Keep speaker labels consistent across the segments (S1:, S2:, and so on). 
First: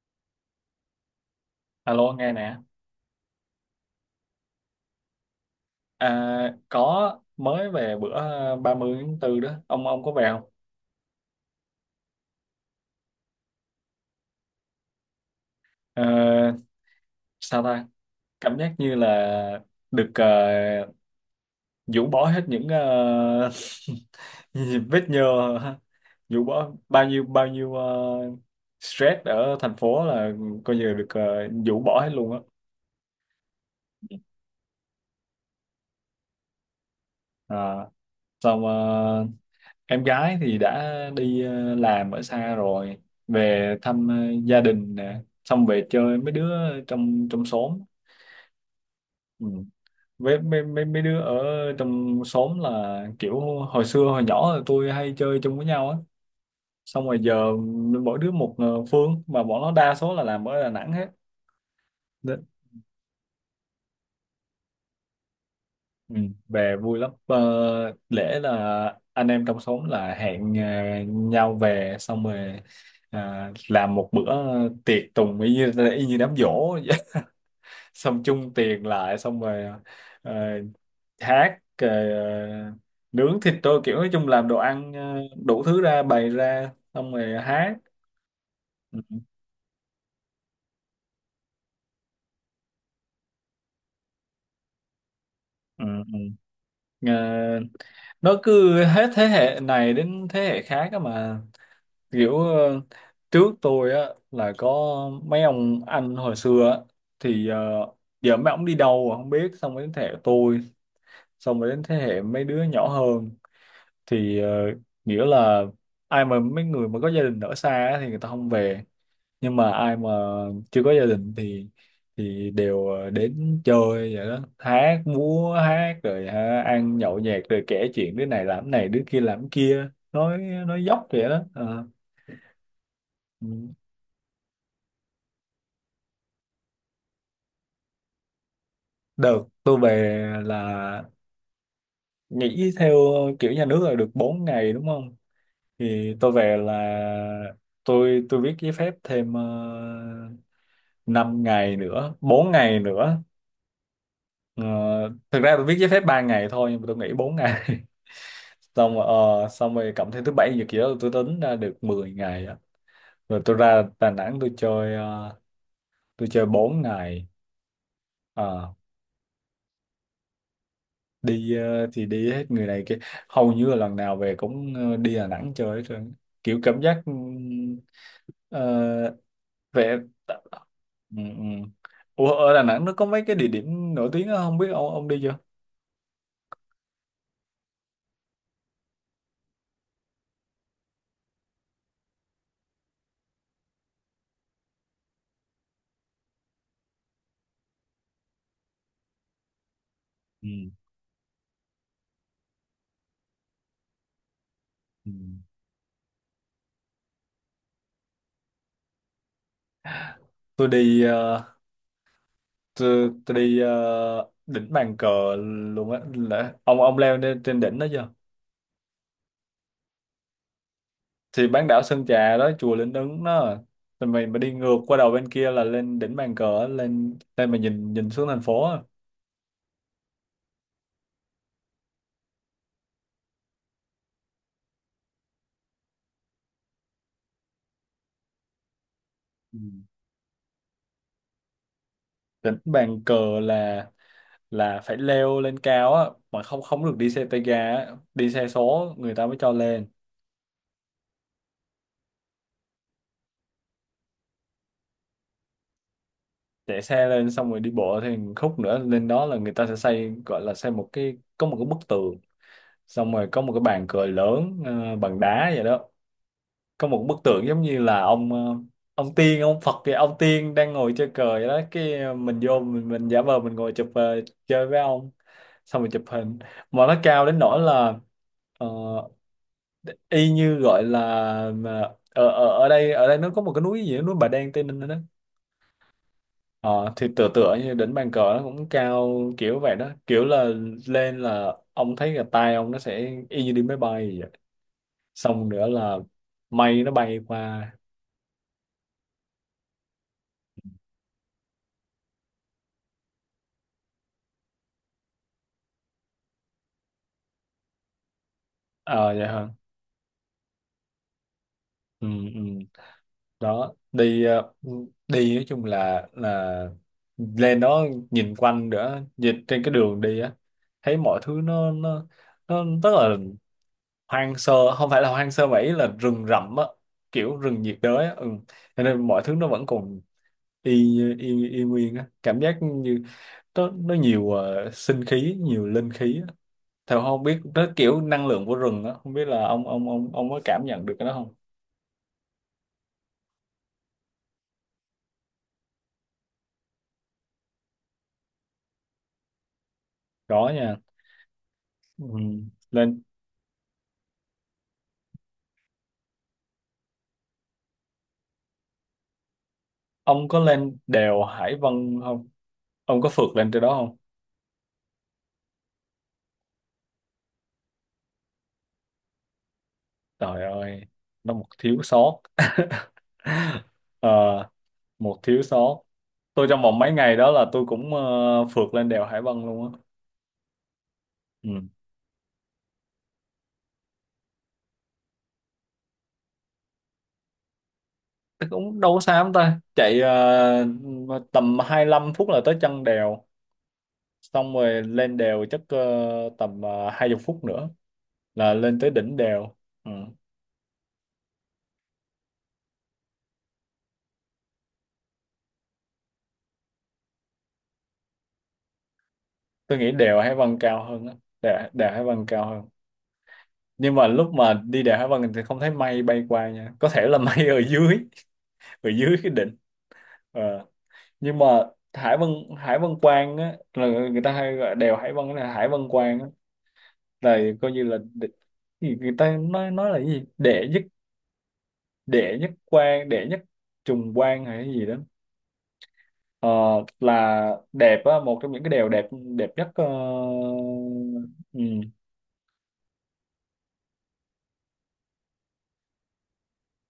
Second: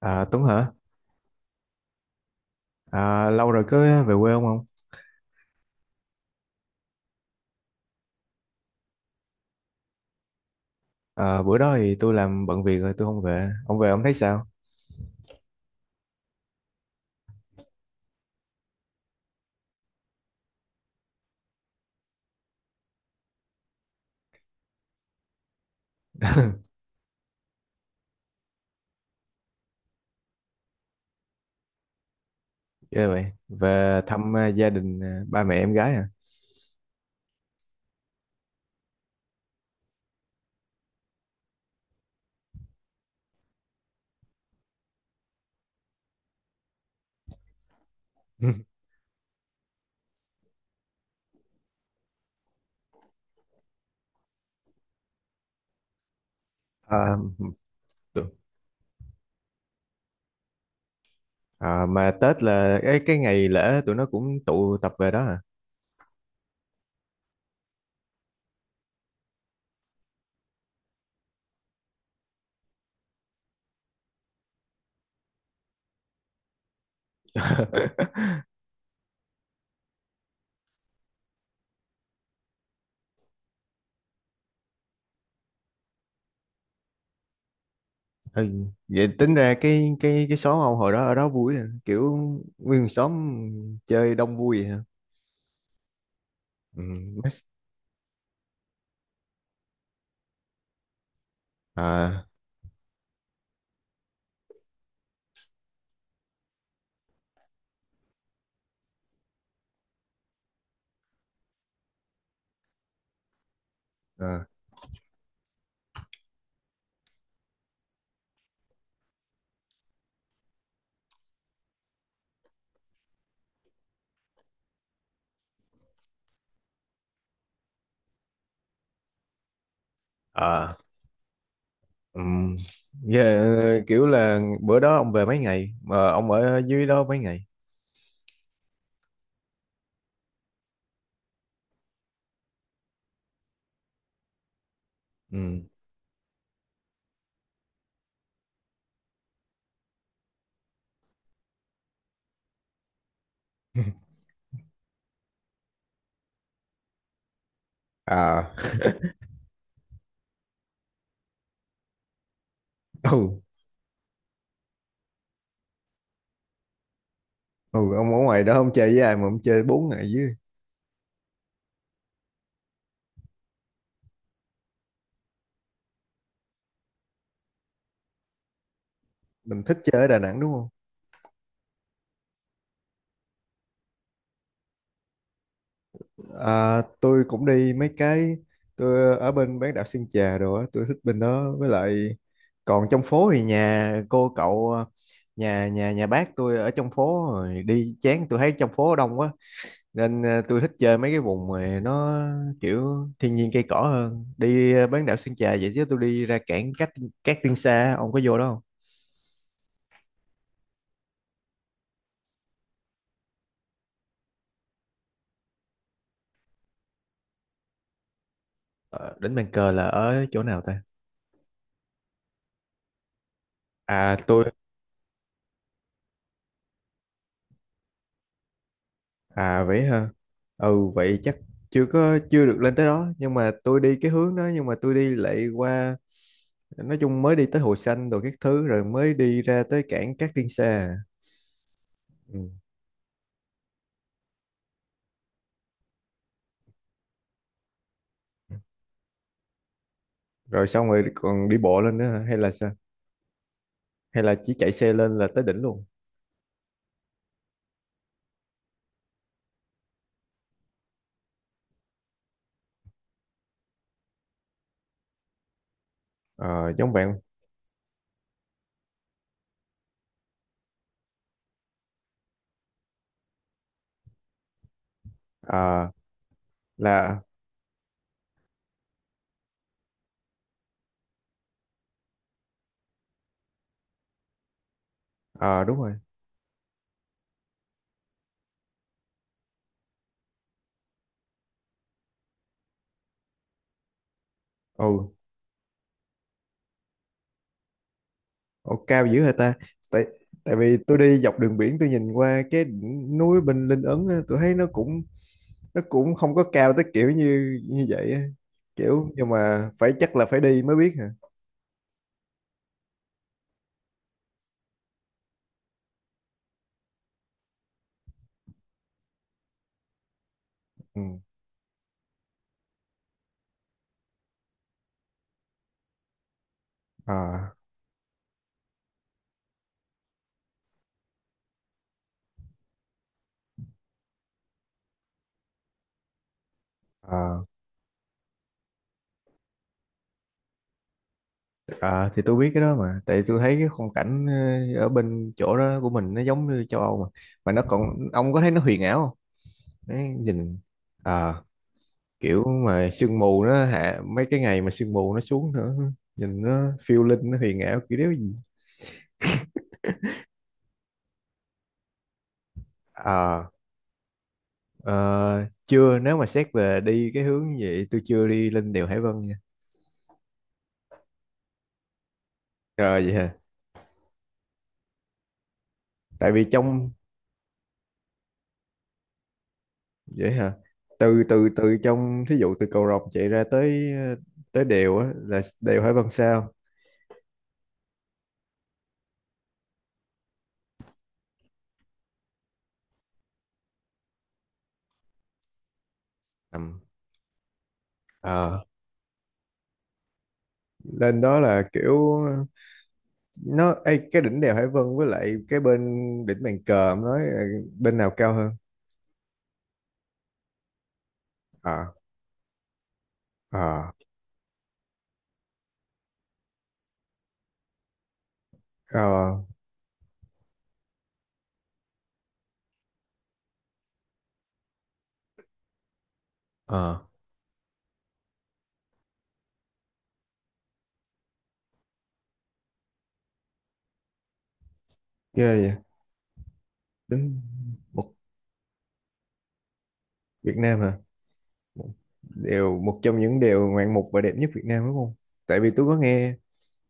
S1: À, Tuấn hả?
S2: Alo nghe nè.
S1: À, lâu rồi có về quê ông không?
S2: Có mới về bữa 30 tháng 4 đó, ông có về không?
S1: À, bữa đó thì tôi làm bận việc rồi tôi không về. Ông về ông thấy sao?
S2: Ờ, Sao ta, cảm giác như là được rũ bỏ hết những vết nhơ, rũ bỏ bao nhiêu stress ở thành phố, là coi như là được rũ bỏ hết luôn á.
S1: Ghê vậy. Về thăm à, gia đình à, ba mẹ em gái à?
S2: à, Xong em gái thì đã đi làm ở xa rồi, về thăm gia đình nè, xong về chơi mấy đứa trong trong xóm. Ừ. Với mấy, mấy mấy đứa ở trong xóm là kiểu hồi xưa hồi nhỏ là tôi hay chơi chung với nhau á, xong
S1: À,
S2: rồi giờ mỗi
S1: tụi-
S2: đứa một phương, mà bọn nó đa số là làm ở Đà Nẵng hết.
S1: à, mà Tết là cái ngày lễ tụi nó cũng tụ tập về đó à?
S2: Ừ, về vui lắm. Ờ, Lễ là anh em trong xóm là hẹn nhau về, xong rồi làm một bữa tiệc tùng y như đám giỗ vậy. Xong chung tiền lại, xong rồi ờ, hát, nướng thịt, tôi kiểu nói chung làm đồ ăn đủ thứ ra, bày ra xong rồi hát.
S1: Ừ. Vậy
S2: Ừ,
S1: tính ra cái xóm ông hồi đó ở đó vui à? Kiểu nguyên xóm chơi đông vui vậy hả?
S2: ừ, ừ.
S1: Ừ. Mess.
S2: Ờ, nó cứ hết thế hệ này đến thế hệ khác á mà,
S1: À,
S2: kiểu trước tôi á là có mấy ông anh hồi xưa á, thì giờ mấy ông đi đâu rồi không biết, xong rồi đến thế hệ tôi, xong rồi đến thế hệ mấy đứa nhỏ hơn, thì
S1: à,
S2: ờ, nghĩa là ai mà mấy người mà có gia đình ở xa á thì người ta không về, nhưng mà ai mà chưa có gia đình thì đều đến chơi vậy đó, hát múa hát rồi ha, ăn nhậu nhẹt rồi kể chuyện đứa này làm cái này, đứa kia làm cái kia,
S1: à.
S2: nói dốc vậy đó. Ờ.
S1: Ừm,
S2: Ừ.
S1: yeah, kiểu là bữa đó ông về mấy ngày mà ông ở dưới đó mấy ngày?
S2: Được, tôi về là nghỉ theo kiểu nhà nước là được 4 ngày đúng không?
S1: Ừ.
S2: Thì tôi về là tôi viết giấy phép thêm 5 ngày nữa, 4 ngày nữa. Ờ, thực ra tôi viết giấy phép 3 ngày thôi nhưng mà tôi nghỉ 4 ngày.
S1: À.
S2: Xong rồi, xong rồi cộng thêm thứ bảy nhật gì đó tôi tính ra được 10 ngày á.
S1: Ừ.
S2: Rồi tôi ra Đà Nẵng tôi chơi tôi chơi 4 ngày.
S1: Ừ, ông ở ngoài đó ông
S2: Ờ.
S1: chơi với ai mà ông chơi 4 ngày dưới?
S2: Đi thì đi hết người này kia, hầu như là lần nào về cũng đi Đà Nẵng chơi hết trơn, kiểu cảm giác ờ,
S1: Mình thích
S2: về.
S1: chơi ở Đà Nẵng đúng không?
S2: Ừ, ừ. Ủa, ở Đà Nẵng nó có mấy cái địa điểm nổi tiếng đó, không biết ông đi chưa?
S1: À, tôi cũng đi mấy cái. Tôi ở bên bán đảo Sơn Trà rồi á, tôi thích bên đó với lại còn trong phố thì nhà cô cậu à, nhà nhà nhà bác tôi ở trong phố rồi đi chán, tôi thấy trong phố đông quá nên
S2: Ừ,
S1: tôi thích chơi mấy cái vùng mà nó kiểu thiên nhiên cây cỏ hơn, đi bán
S2: ừ.
S1: đảo Sơn Trà vậy chứ tôi đi ra cảng Cát Cát Tiên Sa ông có vô đó không?
S2: Tôi đi tôi đi đỉnh Bàn Cờ luôn á. Là- ông leo lên trên đỉnh đó chưa?
S1: Ờ, Đỉnh Bàn Cờ là ở chỗ nào ta?
S2: Thì bán đảo Sơn Trà đó, chùa Linh Ứng đó, rồi
S1: À,
S2: mình mà
S1: tôi.
S2: đi ngược qua đầu bên kia là lên đỉnh Bàn Cờ á, lên lên mà nhìn nhìn xuống thành phố á.
S1: À, vậy hả? Ừ. Vậy chắc chưa có chưa được lên tới đó, nhưng mà tôi đi cái hướng đó nhưng mà tôi đi lại qua, nói chung mới đi tới Hồ Xanh rồi các thứ rồi mới đi ra tới cảng Cát Tiên Sa. Ừ.
S2: Đánh bàn cờ là là phải leo lên cao á, mà không không được đi xe tay ga á. Đi xe số người ta mới cho lên.
S1: Rồi xong rồi còn đi bộ lên nữa hả? Hay là sao? Hay là chỉ chạy xe lên là tới đỉnh luôn?
S2: Chạy xe lên xong rồi đi bộ thì khúc nữa lên đó, là người ta sẽ xây, gọi là xây một cái, có một cái bức tường, xong rồi có một cái bàn cờ lớn bằng đá vậy đó.
S1: Ờ,
S2: Có
S1: giống
S2: một bức
S1: bạn.
S2: tượng giống như là ông ông tiên ông Phật kìa, ông tiên đang ngồi chơi cờ vậy đó, cái mình vô mình giả vờ mình ngồi chụp chơi với ông, xong rồi
S1: Ờ,
S2: chụp hình. Mà nó
S1: là
S2: cao đến nỗi là ờ, y như gọi là, mà ở ở ở đây nó có một cái núi gì đó, núi Bà Đen Tây Ninh đó.
S1: ờ, đúng rồi.
S2: Ờ, thì tựa tựa như đỉnh bàn cờ nó cũng cao kiểu vậy đó, kiểu là lên là ông thấy là tay ông nó sẽ y như đi máy bay vậy.
S1: Ừ.
S2: Xong nữa là mây nó bay qua.
S1: Ồ, cao dữ hả ta? Tại, tại vì tôi đi dọc đường biển tôi nhìn qua cái đỉnh núi bên Linh Ấn á, tôi thấy nó cũng không có cao tới kiểu như như vậy á.
S2: Ờ
S1: Kiểu
S2: vậy
S1: nhưng
S2: hả.
S1: mà phải chắc là phải đi mới biết hả?
S2: Ừ, ừ. Đó đi đi nói chung là lên đó nhìn quanh nữa, nhìn trên cái đường đi á, thấy
S1: Ừ.
S2: mọi thứ nó nó rất là hoang sơ, không phải là hoang sơ mà ý là rừng rậm á, kiểu
S1: Ờ,
S2: rừng nhiệt đới á. Ừ. Cho nên mọi thứ nó vẫn còn y y nguyên á, cảm giác như nó nhiều sinh khí, nhiều linh khí á theo, không biết
S1: ờ,
S2: nó kiểu năng lượng của rừng á, không biết là ông có cảm nhận được cái đó không?
S1: ờ, thì tôi biết cái đó mà tại tôi thấy cái khung cảnh ở bên chỗ đó của mình nó giống như châu Âu mà nó còn, ông có thấy nó huyền ảo không? Đấy,
S2: Có
S1: nhìn
S2: nha.
S1: ờ,
S2: Ừ.
S1: kiểu mà
S2: lên
S1: sương mù nó hạ, mấy cái ngày mà sương mù nó xuống nữa nhìn nó phiêu linh, nó huyền ảo kiểu đéo gì.
S2: ông có lên đèo Hải Vân không, ông có phượt
S1: ờ
S2: lên trên đó không?
S1: ờ, chưa, nếu mà xét về đi cái hướng như vậy tôi chưa đi lên đèo Hải Vân nha.
S2: Trời ơi, nó một thiếu sót.
S1: Rồi vậy hả?
S2: Ờ, một thiếu sót.
S1: Tại vì
S2: Tôi trong vòng
S1: trong
S2: mấy ngày đó là tôi cũng phượt lên đèo Hải Vân luôn á.
S1: vậy hả từ từ
S2: Ừ.
S1: từ trong thí dụ từ cầu Rồng chạy ra tới tới đèo á là đèo Hải Vân sao?
S2: Thế cũng đâu có xa lắm ta, chạy tầm 25 phút là tới chân đèo, xong rồi lên đèo chắc tầm
S1: Ừm.
S2: 20 phút nữa là
S1: ờ
S2: lên tới đỉnh đèo. Ừ.
S1: Lên đó là kiểu nó ê, cái đỉnh đèo Hải Vân với lại cái bên đỉnh bàn cờ ông nói là bên nào cao hơn?
S2: Tôi nghĩ đèo Hải Vân cao hơn á, đèo,
S1: ờ
S2: đèo Hải Vân cao hơn.
S1: ờ
S2: Nhưng mà lúc mà đi đèo Hải Vân thì không thấy mây bay qua nha, có thể là mây ở dưới, ở dưới cái
S1: Ờ.
S2: đỉnh. Ờ. Nhưng mà Hải Vân Hải Vân Quan á, là người ta hay gọi đèo Hải Vân là Hải Vân Quan á,
S1: Ờ.
S2: là coi như là đ- thì người ta nói là cái gì đệ nhất, đệ nhất quan, đệ nhất trùng quan hay cái gì đó.
S1: Ghê vậy.
S2: Ờ,
S1: Đúng
S2: là đẹp
S1: một
S2: á, một trong những cái đèo đẹp, đẹp nhất
S1: Việt Nam hả?
S2: ừ.
S1: Một- Đều một trong những điều ngoạn mục và đẹp nhất Việt Nam đúng không? Tại vì tôi có nghe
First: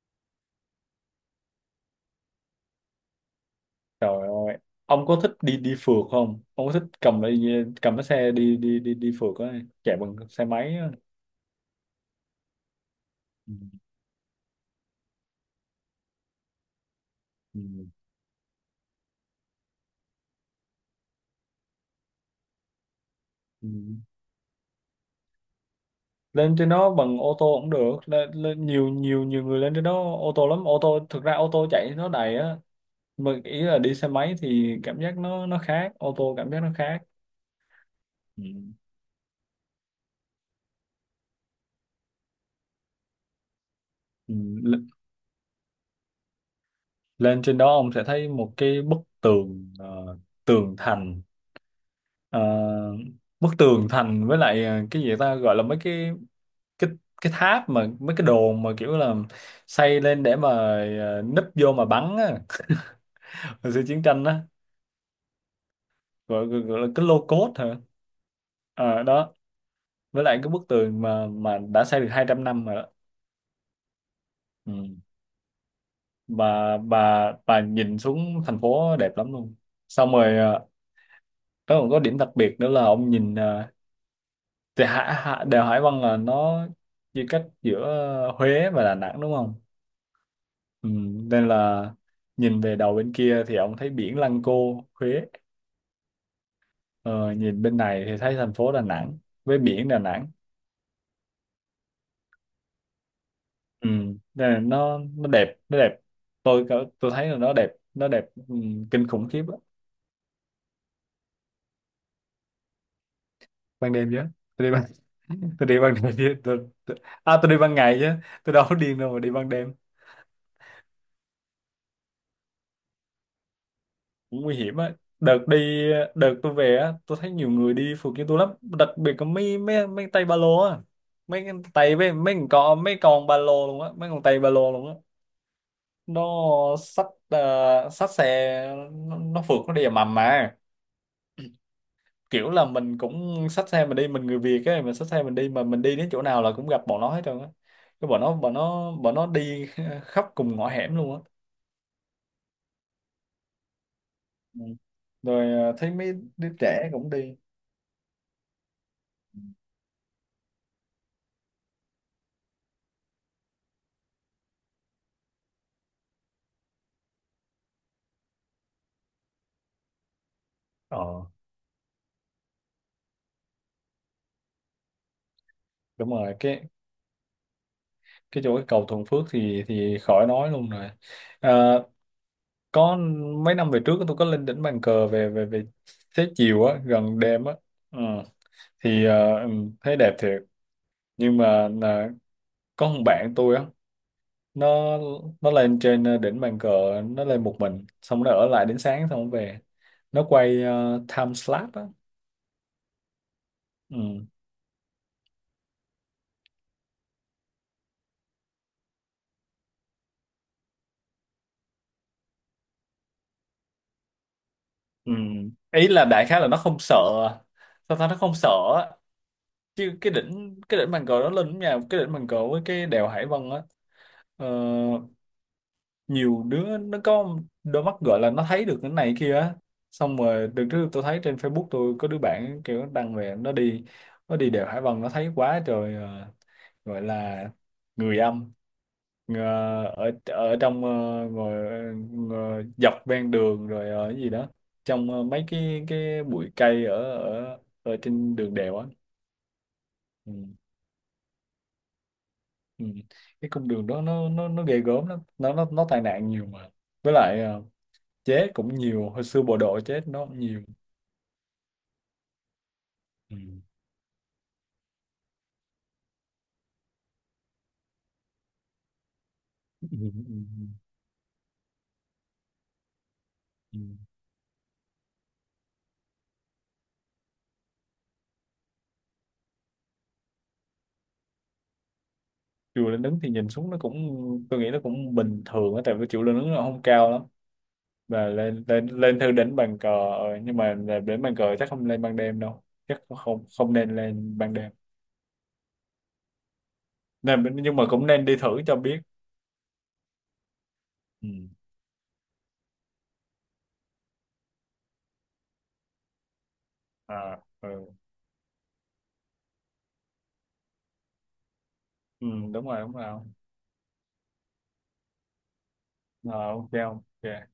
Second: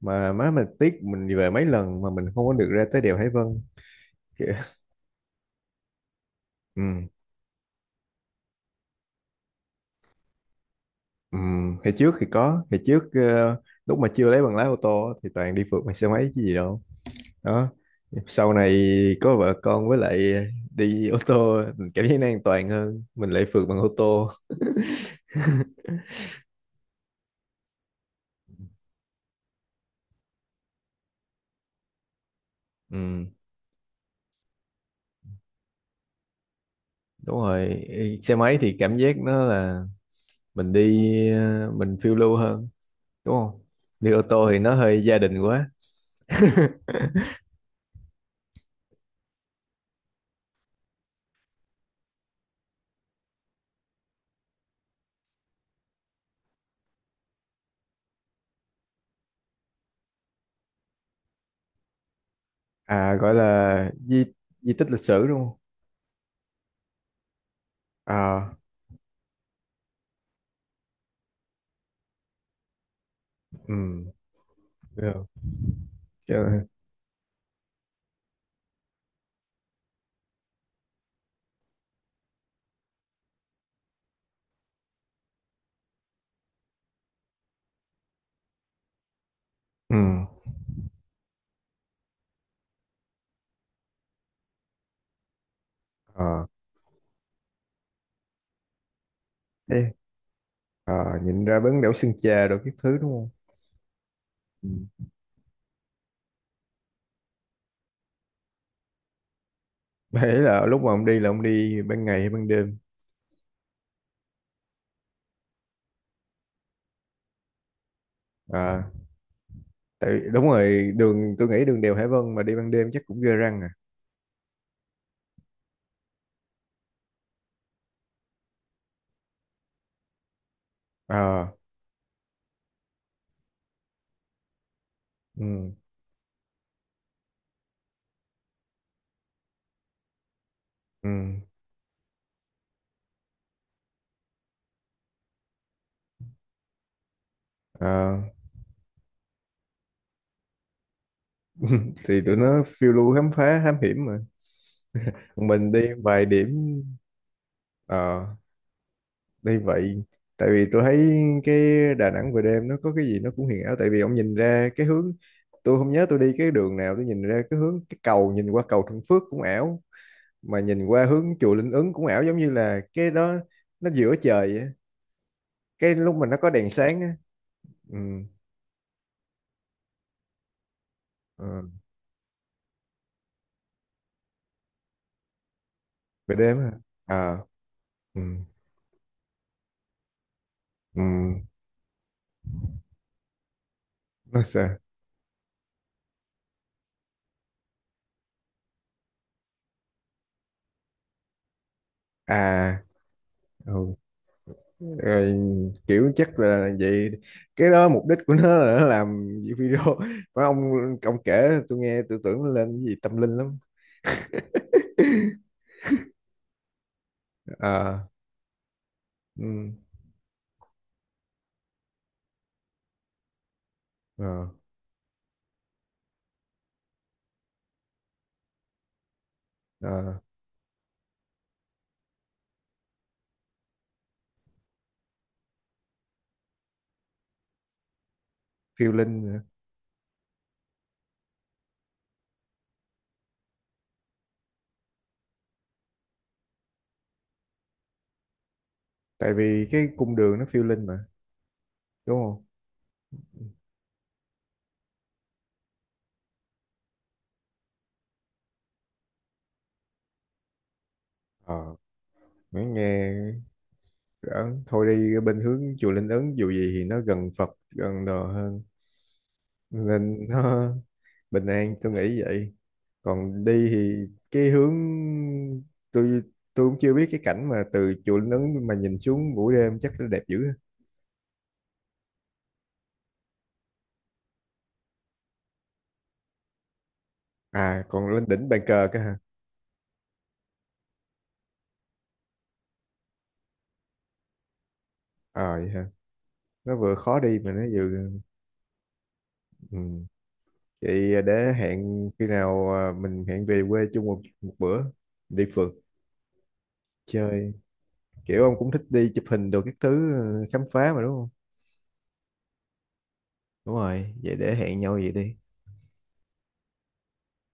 S1: mà má mình tiếc, mình đi về mấy lần mà mình không có được ra tới đèo Hải Vân.
S2: Trời
S1: Kìa.
S2: ơi, ông có thích đi đi phượt không, ông có
S1: Ừ.
S2: thích cầm cái xe đi đi đi đi phượt á, chạy bằng xe máy á?
S1: Ừ. Hồi trước thì có, hồi trước
S2: Ừ,
S1: lúc mà chưa lấy bằng lái ô tô thì toàn đi phượt bằng xe máy chứ gì đâu.
S2: ừ,
S1: Đó. Sau này có vợ con với lại đi ô tô mình cảm thấy nó an toàn hơn, mình lại phượt
S2: ừ.
S1: bằng ô tô.
S2: Lên trên đó bằng ô tô cũng được, lên nhiều nhiều nhiều người lên trên đó ô tô lắm, ô tô thực ra ô tô chạy nó đầy á,
S1: Ừ,
S2: mà ý là đi xe máy thì cảm giác nó khác, ô tô cảm giác nó khác.
S1: đúng rồi, xe
S2: Ừ.
S1: máy thì cảm giác nó là mình đi mình phiêu lưu hơn, đúng không? Đi ô
S2: Ừ.
S1: tô thì nó
S2: L-
S1: hơi gia đình quá.
S2: lên trên đó ông sẽ thấy một cái bức tường tường thành. Ờ, bức tường thành với lại cái gì ta, gọi là mấy cái cái cái tháp, mà mấy cái đồn mà kiểu là xây lên để mà núp vô mà bắn á
S1: À, gọi
S2: hồi xưa
S1: là
S2: chiến tranh
S1: di,
S2: á.
S1: di tích lịch sử đúng không?
S2: Gọi là cái lô cốt hả.
S1: À.
S2: À, đó, với lại cái bức tường mà đã xây được 200 năm rồi đó.
S1: Ừ.
S2: Ừ.
S1: Được. Chứ-
S2: bà nhìn xuống thành phố đẹp lắm luôn, xong rồi nó còn có điểm đặc biệt nữa là ông nhìn thì Hạ, Hạ, đèo Hải Vân là nó chia cách giữa Huế và Đà Nẵng đúng không.
S1: ừ.
S2: Ừ. Nên là nhìn về đầu bên kia thì ông thấy biển Lăng Cô Huế,
S1: À,
S2: ờ, nhìn bên này thì thấy thành phố Đà Nẵng với biển
S1: thế.
S2: Đà Nẵng.
S1: À, nhìn ra bến đảo Sơn Trà rồi các thứ đúng không?
S2: Ừ. Nên là
S1: Ừ.
S2: nó đẹp, nó đẹp. Tôi cỡ- tôi thấy là nó đẹp, nó đẹp, ừ, kinh khủng khiếp á.
S1: Đấy là lúc mà ông đi là ông đi ban ngày hay ban đêm?
S2: Ban đêm chứ, tôi đi ban tôi đi ban đêm chứ tôi, à tôi đi ban ngày chứ, tôi đâu có
S1: À,
S2: điên đâu mà đi ban đêm.
S1: tại đúng rồi, đường tôi nghĩ đường đèo Hải Vân mà đi ban đêm chắc cũng ghê răng à.
S2: Cũng nguy hiểm á. đợt đi Đợt tôi về á tôi thấy nhiều người đi phượt như tôi lắm, đặc biệt có mấy mấy mấy tay ba lô á, mấy cái
S1: À.
S2: tay với mấy con ba lô luôn á, mấy con tay ba lô luôn á.
S1: Ừ.
S2: Nó xách xách xe nó phượt, nó đi ầm ầm mà
S1: Ừ.
S2: kiểu là mình cũng xách xe mình đi, mình người Việt ấy, mình xách xe mình đi mà mình đi đến chỗ nào là cũng gặp bọn nó hết trơn á, cái
S1: À,
S2: bọn nó đi khắp cùng ngõ hẻm luôn á.
S1: thì tụi nó phiêu lưu khám phá thám hiểm mà.
S2: Ừ.
S1: Còn
S2: Rồi
S1: mình đi
S2: thấy mấy
S1: vài điểm.
S2: đứa trẻ cũng đi.
S1: Ờ, đây vậy. Tại vì tôi thấy cái Đà Nẵng về đêm nó có cái gì nó cũng huyền ảo, tại vì ông nhìn ra cái hướng, tôi không nhớ tôi đi cái đường nào, tôi nhìn ra cái hướng cái cầu, nhìn qua cầu Thuận Phước cũng ảo, mà nhìn qua
S2: Ờ
S1: hướng chùa Linh Ứng cũng ảo, giống như là cái đó nó giữa trời vậy. Cái
S2: đúng
S1: lúc mà
S2: rồi,
S1: nó có đèn sáng á. Ừ.
S2: cái chỗ cái cầu Thuận Phước thì khỏi nói luôn rồi.
S1: ờ,
S2: à, có mấy năm về trước tôi có lên đỉnh bàn cờ về về về xế
S1: Về đêm
S2: chiều
S1: á.
S2: á, gần
S1: À.
S2: đêm á. Ừ.
S1: Ừ.
S2: Thì ừ, thấy đẹp thiệt,
S1: Ừ,
S2: nhưng mà là có một bạn tôi á.
S1: nó sao?
S2: nó nó lên trên đỉnh bàn cờ, nó lên một mình xong nó ở lại đến sáng xong nó về, nó quay time slap á.
S1: À. Ừ.
S2: Ừ.
S1: Rồi kiểu chắc là vậy, cái đó mục đích của nó là nó làm video mà, ông kể tôi nghe tôi tưởng nó lên cái gì tâm linh lắm.
S2: Ừ. Ý là đại khái là nó không sợ, sao
S1: À.
S2: ta, nó không sợ á.
S1: Ừ.
S2: Chứ cái đỉnh bàn cờ nó lên nhà, cái đỉnh bàn cờ với cái đèo Hải Vân á, ờ,
S1: À.
S2: nhiều đứa nó có đôi mắt gọi là nó thấy được cái này kia á. Xong
S1: À,
S2: rồi đợt trước tôi thấy trên Facebook tôi có đứa bạn kiểu đăng về nó đi đèo Hải Vân nó thấy quá trời gọi là người âm
S1: phiêu linh
S2: ờ,
S1: nữa.
S2: ở ở trong ngồi dọc ven đường, rồi ở cái gì đó trong mấy cái bụi cây ở ở ở trên đường đèo á.
S1: Tại vì cái cung
S2: Ừ.
S1: đường nó phiêu linh mà, đúng không?
S2: Ừ. Cái cung đường đó nó ghê gớm lắm, nó tai nạn nhiều mà với lại chết cũng nhiều, hồi xưa bộ đội chết nó cũng nhiều.
S1: Ờ, mới nghe
S2: Ừ.
S1: ấn thôi, đi bên hướng chùa Linh Ứng dù gì thì nó gần Phật gần đồ hơn
S2: Ừ. Ừ.
S1: nên
S2: Ừ.
S1: nó bình an tôi nghĩ vậy. Còn đi
S2: Ừ.
S1: thì cái hướng, tôi tôi cũng chưa biết cái cảnh mà từ chùa Linh Ứng mà nhìn xuống buổi đêm chắc nó đẹp dữ ha.
S2: Chùa Linh Ứng thì nhìn xuống nó cũng, tôi nghĩ nó cũng bình thường á, tại vì chùa Linh Ứng nó không cao lắm.
S1: À còn lên
S2: Và
S1: đỉnh bàn
S2: lên lên
S1: cờ cơ hả?
S2: lên thư đến bàn cờ nhưng mà là đến bàn cờ chắc không lên ban đêm đâu, chắc không không nên lên ban đêm.
S1: Ờ, vậy hả? Nó vừa khó đi
S2: Nên
S1: mà nó
S2: nhưng mà
S1: vừa.
S2: cũng nên đi thử cho biết.
S1: Ừ. Vậy
S2: Ừ.
S1: để hẹn khi nào, à, mình hẹn về quê chung một bữa đi phượt
S2: À,
S1: chơi,
S2: ừ.
S1: kiểu ông cũng thích đi chụp hình đồ các thứ, khám phá mà đúng không?
S2: Ừ đúng rồi, đúng rồi.
S1: Đúng rồi, vậy để hẹn nhau vậy đi.
S2: Ờ, ok không? Ok.